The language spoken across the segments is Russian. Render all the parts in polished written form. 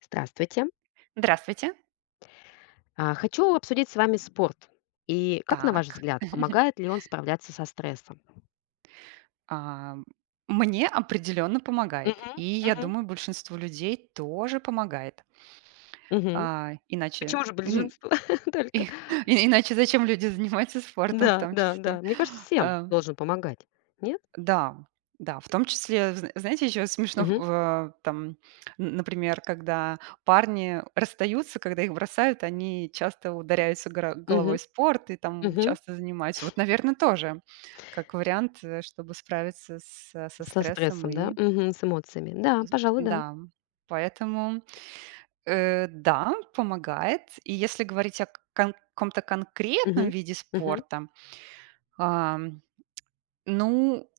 Здравствуйте. Здравствуйте. Хочу обсудить с вами спорт. И как, на ваш Так. взгляд, помогает ли он справляться со стрессом? А, мне определенно помогает. И Мгм, я мгм, думаю, большинству людей тоже помогает. мгм. Иначе, Почему же м, большинство только? и- иначе зачем люди занимаются спортом в Да, том да, числе? да. Мне кажется, всем А. должен помогать. Нет? Да, да, в том числе, зн знаете, еще смешно, Мгм, н например, когда парни расстаются, когда их бросают, они часто ударяются горо головой мгм, в спорт и там мгм. часто занимаются. Вот, наверное, тоже как вариант, чтобы справиться со Со стрессом стрессом, да? и Мгм. С эмоциями. Да, пожалуй, да. да, поэтому, да, помогает. И если говорить о кон каком-то конкретном Мгм, виде мгм. спорта, ам, ну,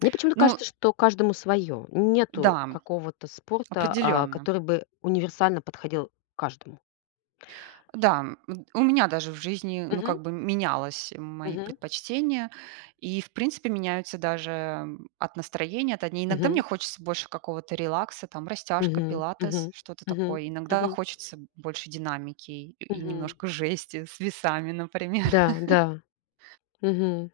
Мне почему-то ну кажется, что каждому свое. Нету да, какого-то спорта, определенно. который бы универсально подходил каждому. Да, у меня даже в жизни, ну, Мгм, как бы менялось мои мгм, предпочтения. И, в принципе, меняются даже, от настроения, от одни. Иногда мне мгм. хочется больше какого-то релакса, там растяжка, Мгм, мгм, пилатес, что-то мгм, такое. Иногда мгм, хочется больше динамики и мгм. немножко жести с весами, например. Да, да, мгм.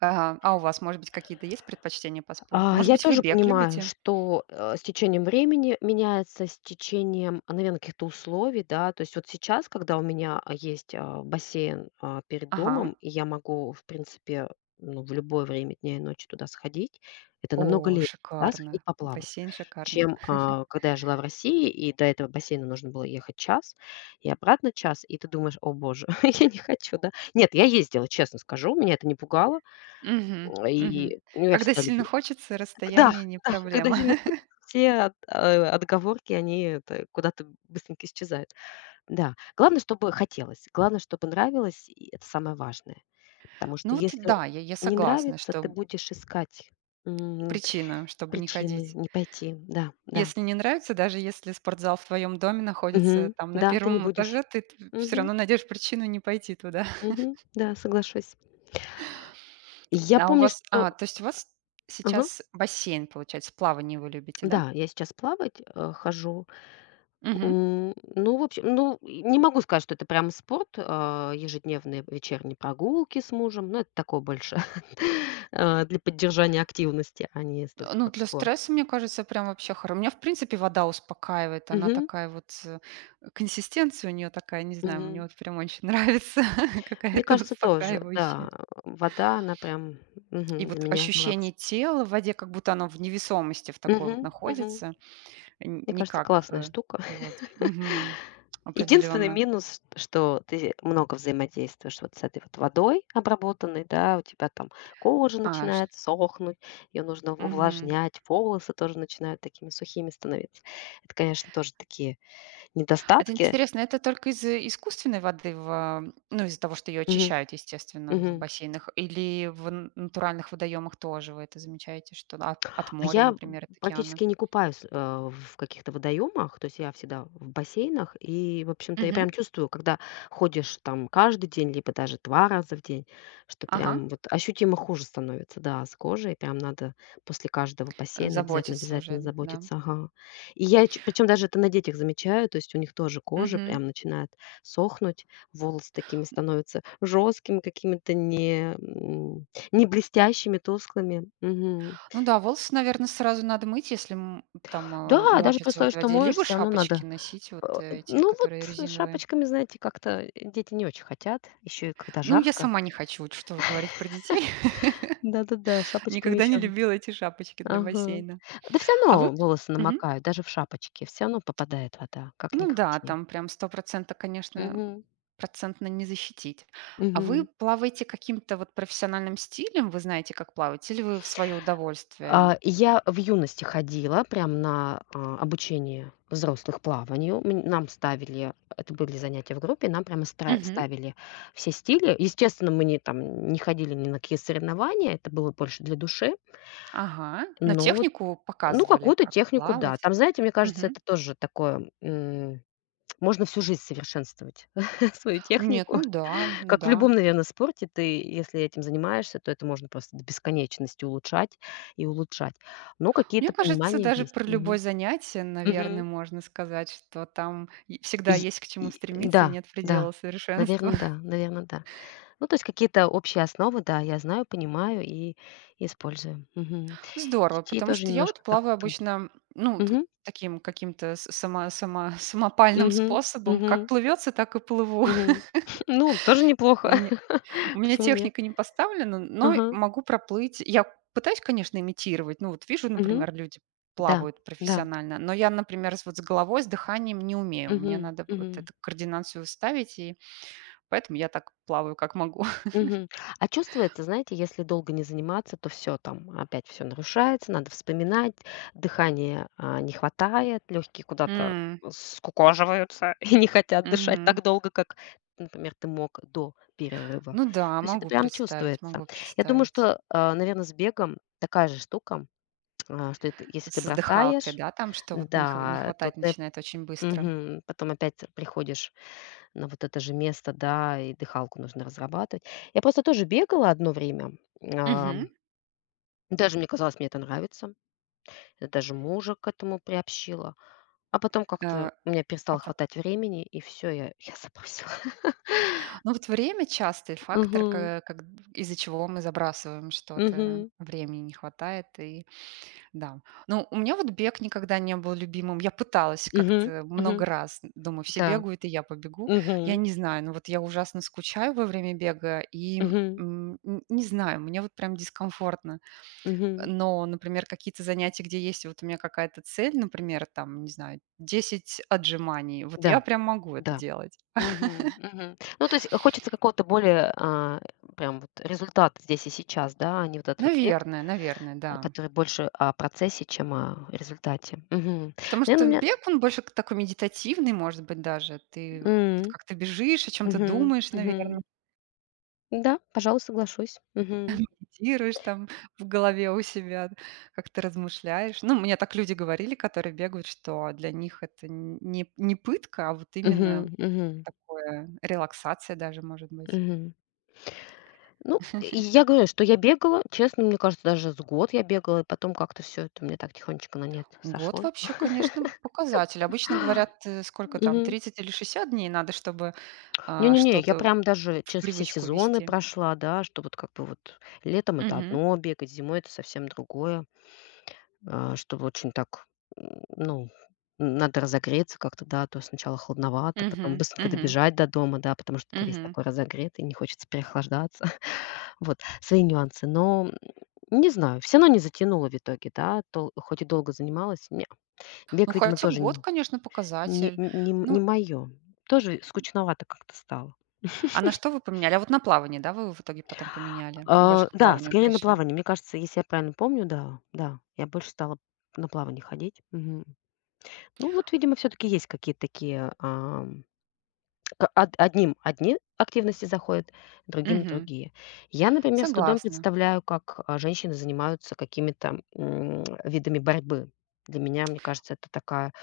Ага. А у вас, может быть, какие-то есть предпочтения по спорту? Может Я быть, вы тоже бег понимаю, любите? что, с течением времени меняется, с течением, наверно, каких-то условий, да. То есть вот сейчас, когда у меня, есть, бассейн, перед Ага. домом, и я могу, в принципе, ну, в любое время дня и ночи туда сходить, это намного О, легче, да, шикарно. сходить поплавать, Бассейн шикарно. чем, когда я жила в России, и до этого бассейна нужно было ехать час и обратно час, и ты думаешь: "О боже, я не хочу, да". Нет, я ездила, честно скажу, меня это не пугало, Мгм, мгм. и, ну, я Когда всегда сильно любила. хочется, Да, расстояние не да, когда проблема. сильно хочется, все отговорки, они это куда-то быстренько исчезают. Да, главное, чтобы хотелось, главное, чтобы нравилось, и это самое важное. Потому что Ну вот и если да, я не согласна, нравится, ты что будешь искать, м, причина, чтобы не причины ходить. не пойти. Да, да. Если не нравится, даже если спортзал в твоем доме находится Мгм. там на Да, ты не первом этаже, будешь. ты все Мгм, равно найдешь причину не пойти туда. мгм. Да, соглашусь. Я А у помню, вас, что а, то есть у вас Ага. сейчас бассейн, получается, плавание вы любите, да? Да, я сейчас плавать, хожу. Мгм. Ну, в общем, ну, и не могу сказать, что это прям спорт. Ежедневные вечерние прогулки с мужем. Ну, это такое больше для поддержания активности, а не столько Ну, как для спорт. стресса, мне кажется, прям вообще хоро. Меня, в принципе, вода успокаивает. Она Мгм, такая вот, консистенция у нее такая, не знаю, мне мгм. вот прям очень нравится, Мне какая-то кажется, тоже, успокаивающая. да. Вода, она прям, И для вот меня ощущение релакс. тела в воде, как будто оно в невесомости в такой вот Мгм, мгм. находится, н Мне не кажется, классная э, штука. вот. Мгм. Единственный Определенно. минус, что ты много взаимодействуешь вот с этой вот водой обработанной, да, у тебя там кожа А, ш начинает сохнуть, ее нужно мгм. увлажнять, волосы тоже начинают такими сухими становиться. Это, конечно, тоже такие Это недостатки. интересно, это только из искусственной воды ну, из-за того, что ее Мгм. очищают, естественно, в Мгм. бассейнах, или в н натуральных водоемах тоже вы это замечаете, что да, от А моря, я например, от океана? практически не купаюсь, в каких-то водоемах, то есть я всегда в бассейнах. И, в общем-то, я Мгм. прям чувствую, когда ходишь там каждый день, либо даже 2 раза в день, что Ага. прям вот ощутимо хуже становится, да, с кожей. Прям надо после каждого Э, бассейна Уже, обязательно-обязательно да. заботиться. Ага. И я причем даже это на детях замечаю, то есть у них тоже кожа Мгм. прям начинает сохнуть, волосы такими становятся жесткими, какими-то не блестящими, тусклыми. Мгм. Ну да, волосы, наверное, сразу надо мыть, если Да, даже при мочится в условии, этой что воде. моешь, Либо всё равно шапочки надо. носить, Э, эти, ну вот которые резиновые. шапочками, знаете, как-то дети не очень хотят, еще и когда Ну, я жарко. сама не хочу, вот что же говорить про детей. Да-да-да, шапочками Никогда еще не любила эти шапочки для Ага. бассейна. Да всё А вы... равно п- волосы Мгм. намокают, даже в шапочке, всё равно попадает вода, как ни Ну да, крути. там прям сто процентов, конечно, Мгм. процентно не защитить. А вы Мгм. плаваете каким-то вот профессиональным стилем? Вы знаете, как плавать? Или вы в свое удовольствие? Я в юности ходила прям на обучение взрослых плаванию. Мн нам ставили это были занятия в группе, нам прямо стра Мгм. ставили все стили. Естественно, мы не ходили ни на какие соревнования, это было больше для души. Ага. Но Но вот, технику ну, показывали, какую-то как технику, да. плавать. Там, знаете, мне кажется, Мгм. это тоже такое, можно всю жизнь совершенствовать свою Нет, технику. ну да, ну Как в да. любом, наверное, спорте, ты, если этим занимаешься, то это можно просто до бесконечности улучшать и улучшать. Но Мне какие-то кажется, понимания даже есть. про любое Мгм. занятие, наверное, Мгм. можно сказать, что там и всегда И есть к чему и стремиться и да, нет да, предела совершенства. наверное, да, наверное, да. Ну, то есть какие-то общие основы, да, я знаю, понимаю и использую. Мгм. Здорово, Детей потому тоже что я вот немножко так плаваю к этому обычно, Мгм. таким каким-то самопальным Мгм. способом. Мгм. Как плывется, так и плыву. Мгм. Ну, тоже неплохо. У меня, у меня Почему нет? техника не поставлена, но Ага. могу проплыть. Я пытаюсь, конечно, имитировать. Ну, вот вижу, Мгм. например, люди Да, плавают да. профессионально, но я, например, вот с головой, с дыханием не умею. Мне Мгм, надо вот мгм, эту координацию ставить и. Поэтому я так плаваю, как могу. мгм. А чувствуется, знаете, если долго не заниматься, то все там, опять все нарушается, надо вспоминать, дыхания, не хватает, легкие куда-то М, скукоживаются и не хотят дышать мгм. так долго, как, например, ты мог до перерыва. Ну да, То есть это могу прям представить, чувствуется. могу Я думаю, представить. что, наверное, с бегом такая же штука, что это если ты С дыхалкой, бросаешь, да, там, что вот не да, то хватать ты начинает очень быстро. Мгм. Потом опять приходишь на вот это же место, да, и дыхалку нужно разрабатывать. Я просто тоже бегала одно время. а, Мгм. Даже мне казалось, мне это нравится. Я даже мужа к этому приобщила. А потом как-то Э, у меня а перестало пот хватать времени, и все, я забросила. ну, вот время — частый фактор, Мгм. ка как из-за чего мы забрасываем что-то. Мгм. Времени не хватает и. Да. Ну, у меня вот бег никогда не был любимым. Я пыталась Мгм. как-то Мгм. много раз. Думаю, все Да. бегают, и я побегу. Я Мгм. не знаю, ну вот я ужасно скучаю во время бега, и Мгм. Не знаю, мне вот прям дискомфортно. Мгм. Но, например, какие-то занятия, где есть вот у меня какая-то цель, например, там, не знаю, 10 отжиманий, вот я Да, прям могу это да. делать. Мгм. Мгм. Ну, то есть хочется какого-то более прям вот результат здесь и сейчас, да, а не вот этот вот бег. Наверное, наверное, да. Который больше о процессе, чем о результате. Мгм. Потому Наверно, что у меня бег, он больше такой медитативный, может быть, даже. Ты вот М. как-то бежишь, о чем-то Мгм. думаешь, наверное. Мгм. Да, пожалуй, соглашусь. Мгм. Медитируешь там в голове у себя, как ты размышляешь. Ну, мне так люди говорили, которые бегают, что для них это не пытка, а вот именно Мгм. Мгм. такое релаксация даже может быть. Мгм. Ну, и я говорю, что я бегала. Честно, мне кажется, даже с год я бегала, и потом как-то все это мне так тихонечко на нет Год сошло. вообще, конечно, показатель. Обычно говорят, сколько там, Мгм. 30 или 60 дней надо, чтобы Не-не-не, я что-то прям даже в через все привычку сезоны ввести. прошла, да, что вот как бы вот летом- это Мгм. одно бегать, зимой- это совсем другое. Чтобы очень так, ну, надо разогреться как-то, да, то сначала холодновато, потом Мгм. быстренько Мгм. добежать до дома, да, потому что ты весь Мгм. такой разогретый, не хочется переохлаждаться. Вот, свои нюансы. Но, не знаю, все, равно не затянуло в итоге, да, дол хоть и долго занималась. Не, Ну, бег, видимо, хотя тоже год, н конечно, не показатель. не не Ну, моё. Тоже скучновато как-то стало. а на что вы поменяли? А вот на плавание, да, вы в итоге потом поменяли? И больше к Да, плаванию скорее на пришли? плавание. Мне кажется, если я правильно помню, да, да, я больше стала на плавание ходить. Мгм. Ну вот, видимо, все таки есть какие-то такие, к од одним одни активности заходят, другим Мгм. другие. Я, например, с трудом Согласна. представляю, как, женщины занимаются какими-то, видами борьбы. Для меня, мне кажется, это такая,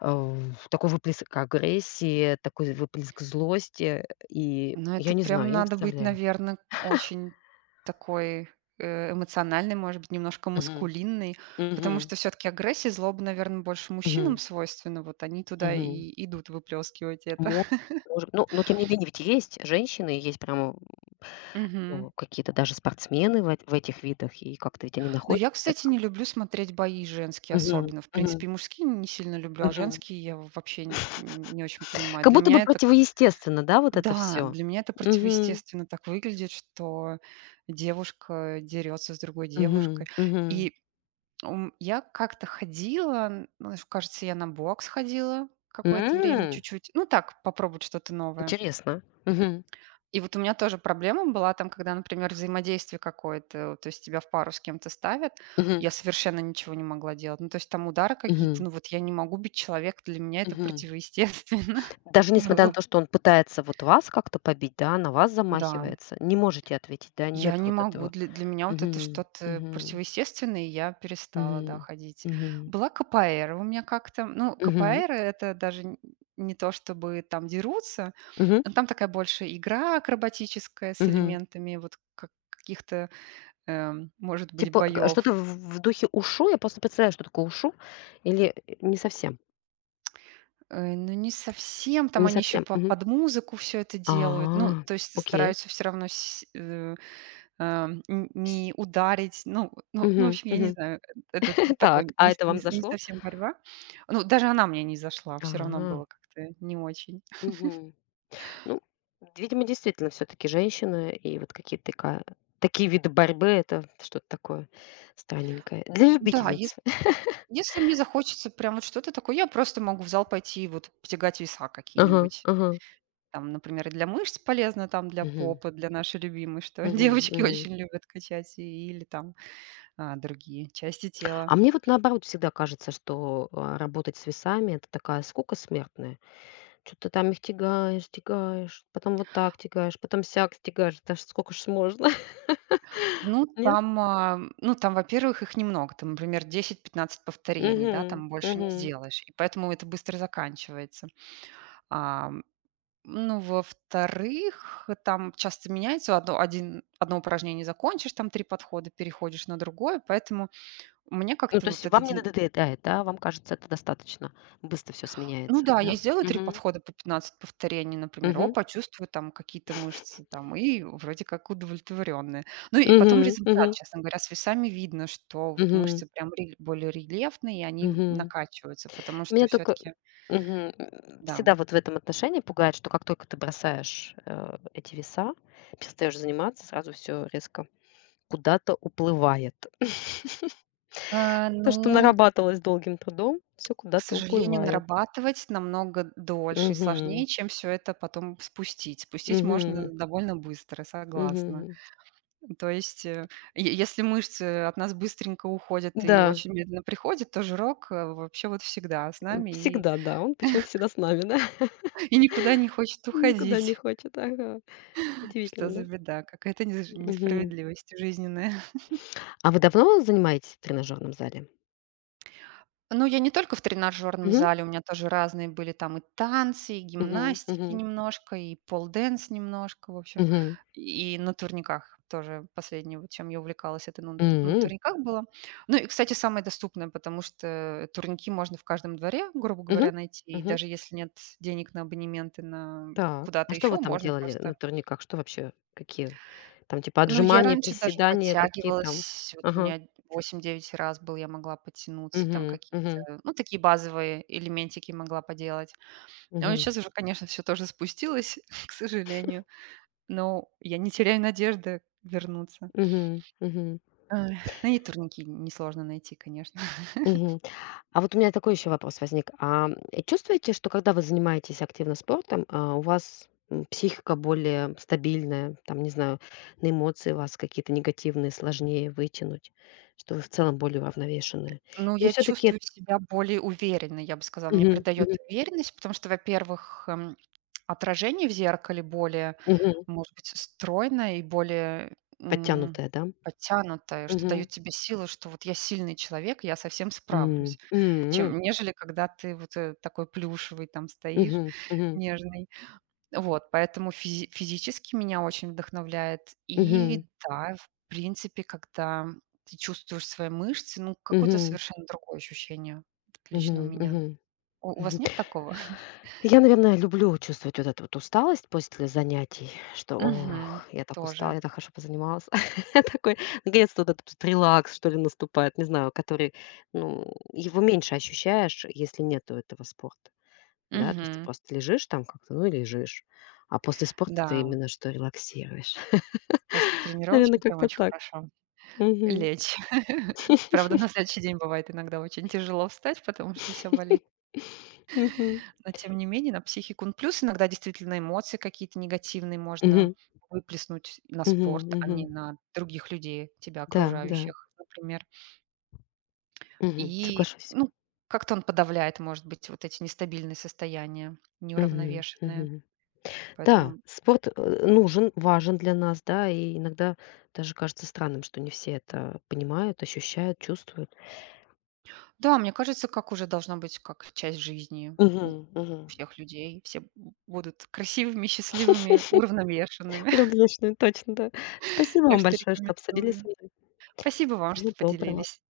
э, такой выплеск агрессии, такой выплеск злости. И Но я это не знаю, прям я не надо быть, представляю. наверное, очень такой, эмоциональной, может быть, немножко Мгм. маскулинной, потому Мгм. что все таки агрессия, злоба, наверное, больше мужчинам Мгм. свойственна. Вот они туда Мгм. и идут выплескивать это. Мо может, ну, но тем не менее ведь есть женщины, есть прямо Мгм. Ну, какие-то даже спортсмены в эт в этих видах, и как-то ведь они Но находят я, себя кстати, там. не люблю смотреть бои женские Мгм, особенно. В мгм, принципе, и мужские не сильно люблю, а мгм. женские я вообще н не очень понимаю. Как Для будто бы меня это как. противоестественно, да, вот это Да, все для меня это Мгм, противоестественно так выглядит, что девушка дерется с другой девушкой. мгм, мгм. И ум я как-то ходила, н ну, кажется, я на бокс ходила какое-то время М, чуть-чуть. Ну так, попробовать что-то новое. Интересно. Мгм, И вот у меня тоже проблема была там, когда, например, взаимодействие какое-то, вот, то есть тебя в пару с кем-то ставят, мгм, я совершенно ничего не могла делать. Ну, то есть там удары какие-то, мгм, ну вот я не могу бить человека, для меня это мгм. противоестественно Даже несмотря на было. то, что он пытается вот вас как-то побить, да, на вас Да. замахивается, не можете ответить, да, нет Я не вот могу. этого. Для меня вот это Мгм, что-то мгм, противоестественное, и я перестала, да, мгм, ходить. мгм, Была КПР у меня как-то. Ну, мгм, КПР — это даже не то, чтобы там дерутся, мгм, но там такая больше игра акробатическая с мгм. элементами вот каких-то, может быть, Типа, боев. что-то в духе "ушу". Я просто представляю, что такое "ушу" или, не совсем, Ну, не совсем. Там не они еще совсем. Мгм. под музыку все это делают. Ну, А, то есть окей. стараются все равно. Ам, н С не ударить. Ну, в Мгм, общем, я не мгм. знаю, это такой Так, а это вам не зашло? совсем борьба. Ну, даже она мне не зашла, все равно А, было как-то не очень. мгм. Ну, видимо, действительно, все таки женщины и вот какие-то така такие виды борьбы- это что-то такое странненькое для Да, ес любительниц. если мне захочется прям вот что-то такое, я просто могу в зал пойти и вот потягать веса Ага, какие-нибудь. ага. Там, например, и для мышц полезно, там для Мгм, попы, для нашей любимой, что мгм, девочки мгм. очень любят качать, или там, другие части тела. А мне вот наоборот всегда кажется, что, работать с весами- это такая скука смертная. Что то там их тягаешь, тягаешь, потом вот так тягаешь, потом сяк тягаешь. Да ж сколько ж можно? Ну, Нет? там, ну, там, во-первых, их немного. Там, например, десять-пятнадцать повторений, да, Мгм, там больше не мгм. сделаешь. И поэтому это быстро заканчивается. Ам, ну, во-вторых, там часто меняется. Одно упражнение закончишь, там три подхода, переходишь на другое. Поэтому мне Ну, как-то то вот есть эта вам не надоедает, да? Вам кажется, это достаточно быстро все Ну сменяется, да, я да? сделаю 3 Мгм. подхода по 15 повторений, например. О, Мгм. почувствую там какие-то мышцы там, и вроде как удовлетворенная. Ну и потом Мгм. результат, Мгм. честно говоря, с весами видно, что вот Мгм. мышцы прям рель более рельефные, и они Мгм. накачиваются, потому что Меня только все-таки, мгм, м, да. всегда вот в этом отношении пугает, что как только ты бросаешь, эти веса, перестаешь заниматься, сразу все резко куда-то уплывает. То, Ну, что нарабатывалось долгим трудом, все к куда-то сожалению, уплывает. нарабатывать намного дольше и сложнее, Мгм. чем все это потом спустить. Спустить можно Мгм. довольно быстро, согласна. Мгм. То есть, э, е если мышцы от нас быстренько уходят и Да, очень медленно приходят, то жирок, вообще вот всегда с нами и всегда, да, он почему-то всегда с нами, да? и никуда не хочет Никуда не уходить. хочет, ага. Что Удивительно, за да? беда? Какая-то Мгм. несправедливость жизненная. А вы давно занимаетесь в тренажерном зале? Ну, я не только в тренажерном Мгм. зале, у меня тоже разные были там и танцы, и Мгм. гимнастики Мгм. немножко, и полденс немножко, в общем, Мгм. и на турниках тоже последнее, вот чем я увлекалась, это на М. турниках было. Ну и, кстати, самое доступное, потому что турники можно в каждом дворе, грубо Мгм. говоря, найти, и Мгм. даже если нет денег на абонементы на Так. А куда-то что еще, вы там можно делали на просто турниках? Что вообще? Какие? Там типа ну, я отжимания, раньше даже приседания, какие там? подтягивалась. Вот у Ага. меня восемь-девять раз был, я могла подтянуться и там Угу, угу, какие-то, ну, такие базовые элементики могла поделать. Но угу, сейчас уже, конечно, все тоже спустилось, к сожалению, но я не теряю надежды вернуться. угу. Мгм. Эх, ну и турники несложно найти, конечно. Мгм. А вот у меня такой еще вопрос возник. Чувствуете, что когда вы занимаетесь активно спортом, у вас психика более стабильная, там, не знаю, на эмоции вас какие-то негативные сложнее вытянуть, что вы в целом более уравновешенные? Ну, Или я все-таки чувствую себя более уверенной, я бы сказала. Мне придает уверенность, потому что, во-первых, отражение в зеркале более, может быть, стройное и более, м, подтянутая, да? подтянутое, что Мгм. даёт тебе силы, что вот я сильный человек, я совсем всем М, справлюсь, м, м, чем нежели когда ты вот, такой плюшевый там стоишь, мгм, мгм, нежный. Вот, поэтому физически меня очень вдохновляет. мгм, И да, в принципе, когда ты чувствуешь свои мышцы, ну, какое-то мгм, совершенно другое ощущение, вот лично у мгм, меня. мгм. У вас Мгм. нет такого? Я, наверное, люблю чувствовать вот эту вот усталость после занятий, что: Мгм. "Ох, я так устала, Тоже. я так хорошо позанималась". Такой, наконец-то, вот этот релакс, что ли, наступает, не знаю, который, ну, его меньше ощущаешь, если нету этого спорта, да. То есть ты Мгм. просто лежишь там как-то, ну и лежишь, а после спорта ты Да, именно что релаксируешь. после Наверное, тренировочки прям как-то очень так. хорошо Мгм. лечь. Правда, на следующий день бывает иногда очень тяжело встать, потому что все болит. Мгм. Но тем не менее на психику. Ну, плюс иногда действительно эмоции какие-то негативные можно Мгм. выплеснуть на Мгм. спорт, а Мгм. не на других людей, тебя Да, да. окружающих, например. Мгм. И, Соглашусь. ну, как-то он подавляет, может быть, вот эти нестабильные состояния, Мгм. неуравновешенные. Мгм. Да, Поэтому, спорт, нужен, важен для нас, да, и иногда даже кажется странным, что не все это понимают, ощущают, чувствуют. да, мне кажется, как уже должна быть как часть жизни Мгм, у мгм. всех людей. Будут красивыми, счастливыми, уравновешенными. Люблю, точно, да. Спасибо Так вам что большое, что обсудили рекомендую. со мной. Спасибо вам, что Всего доброго. поделились.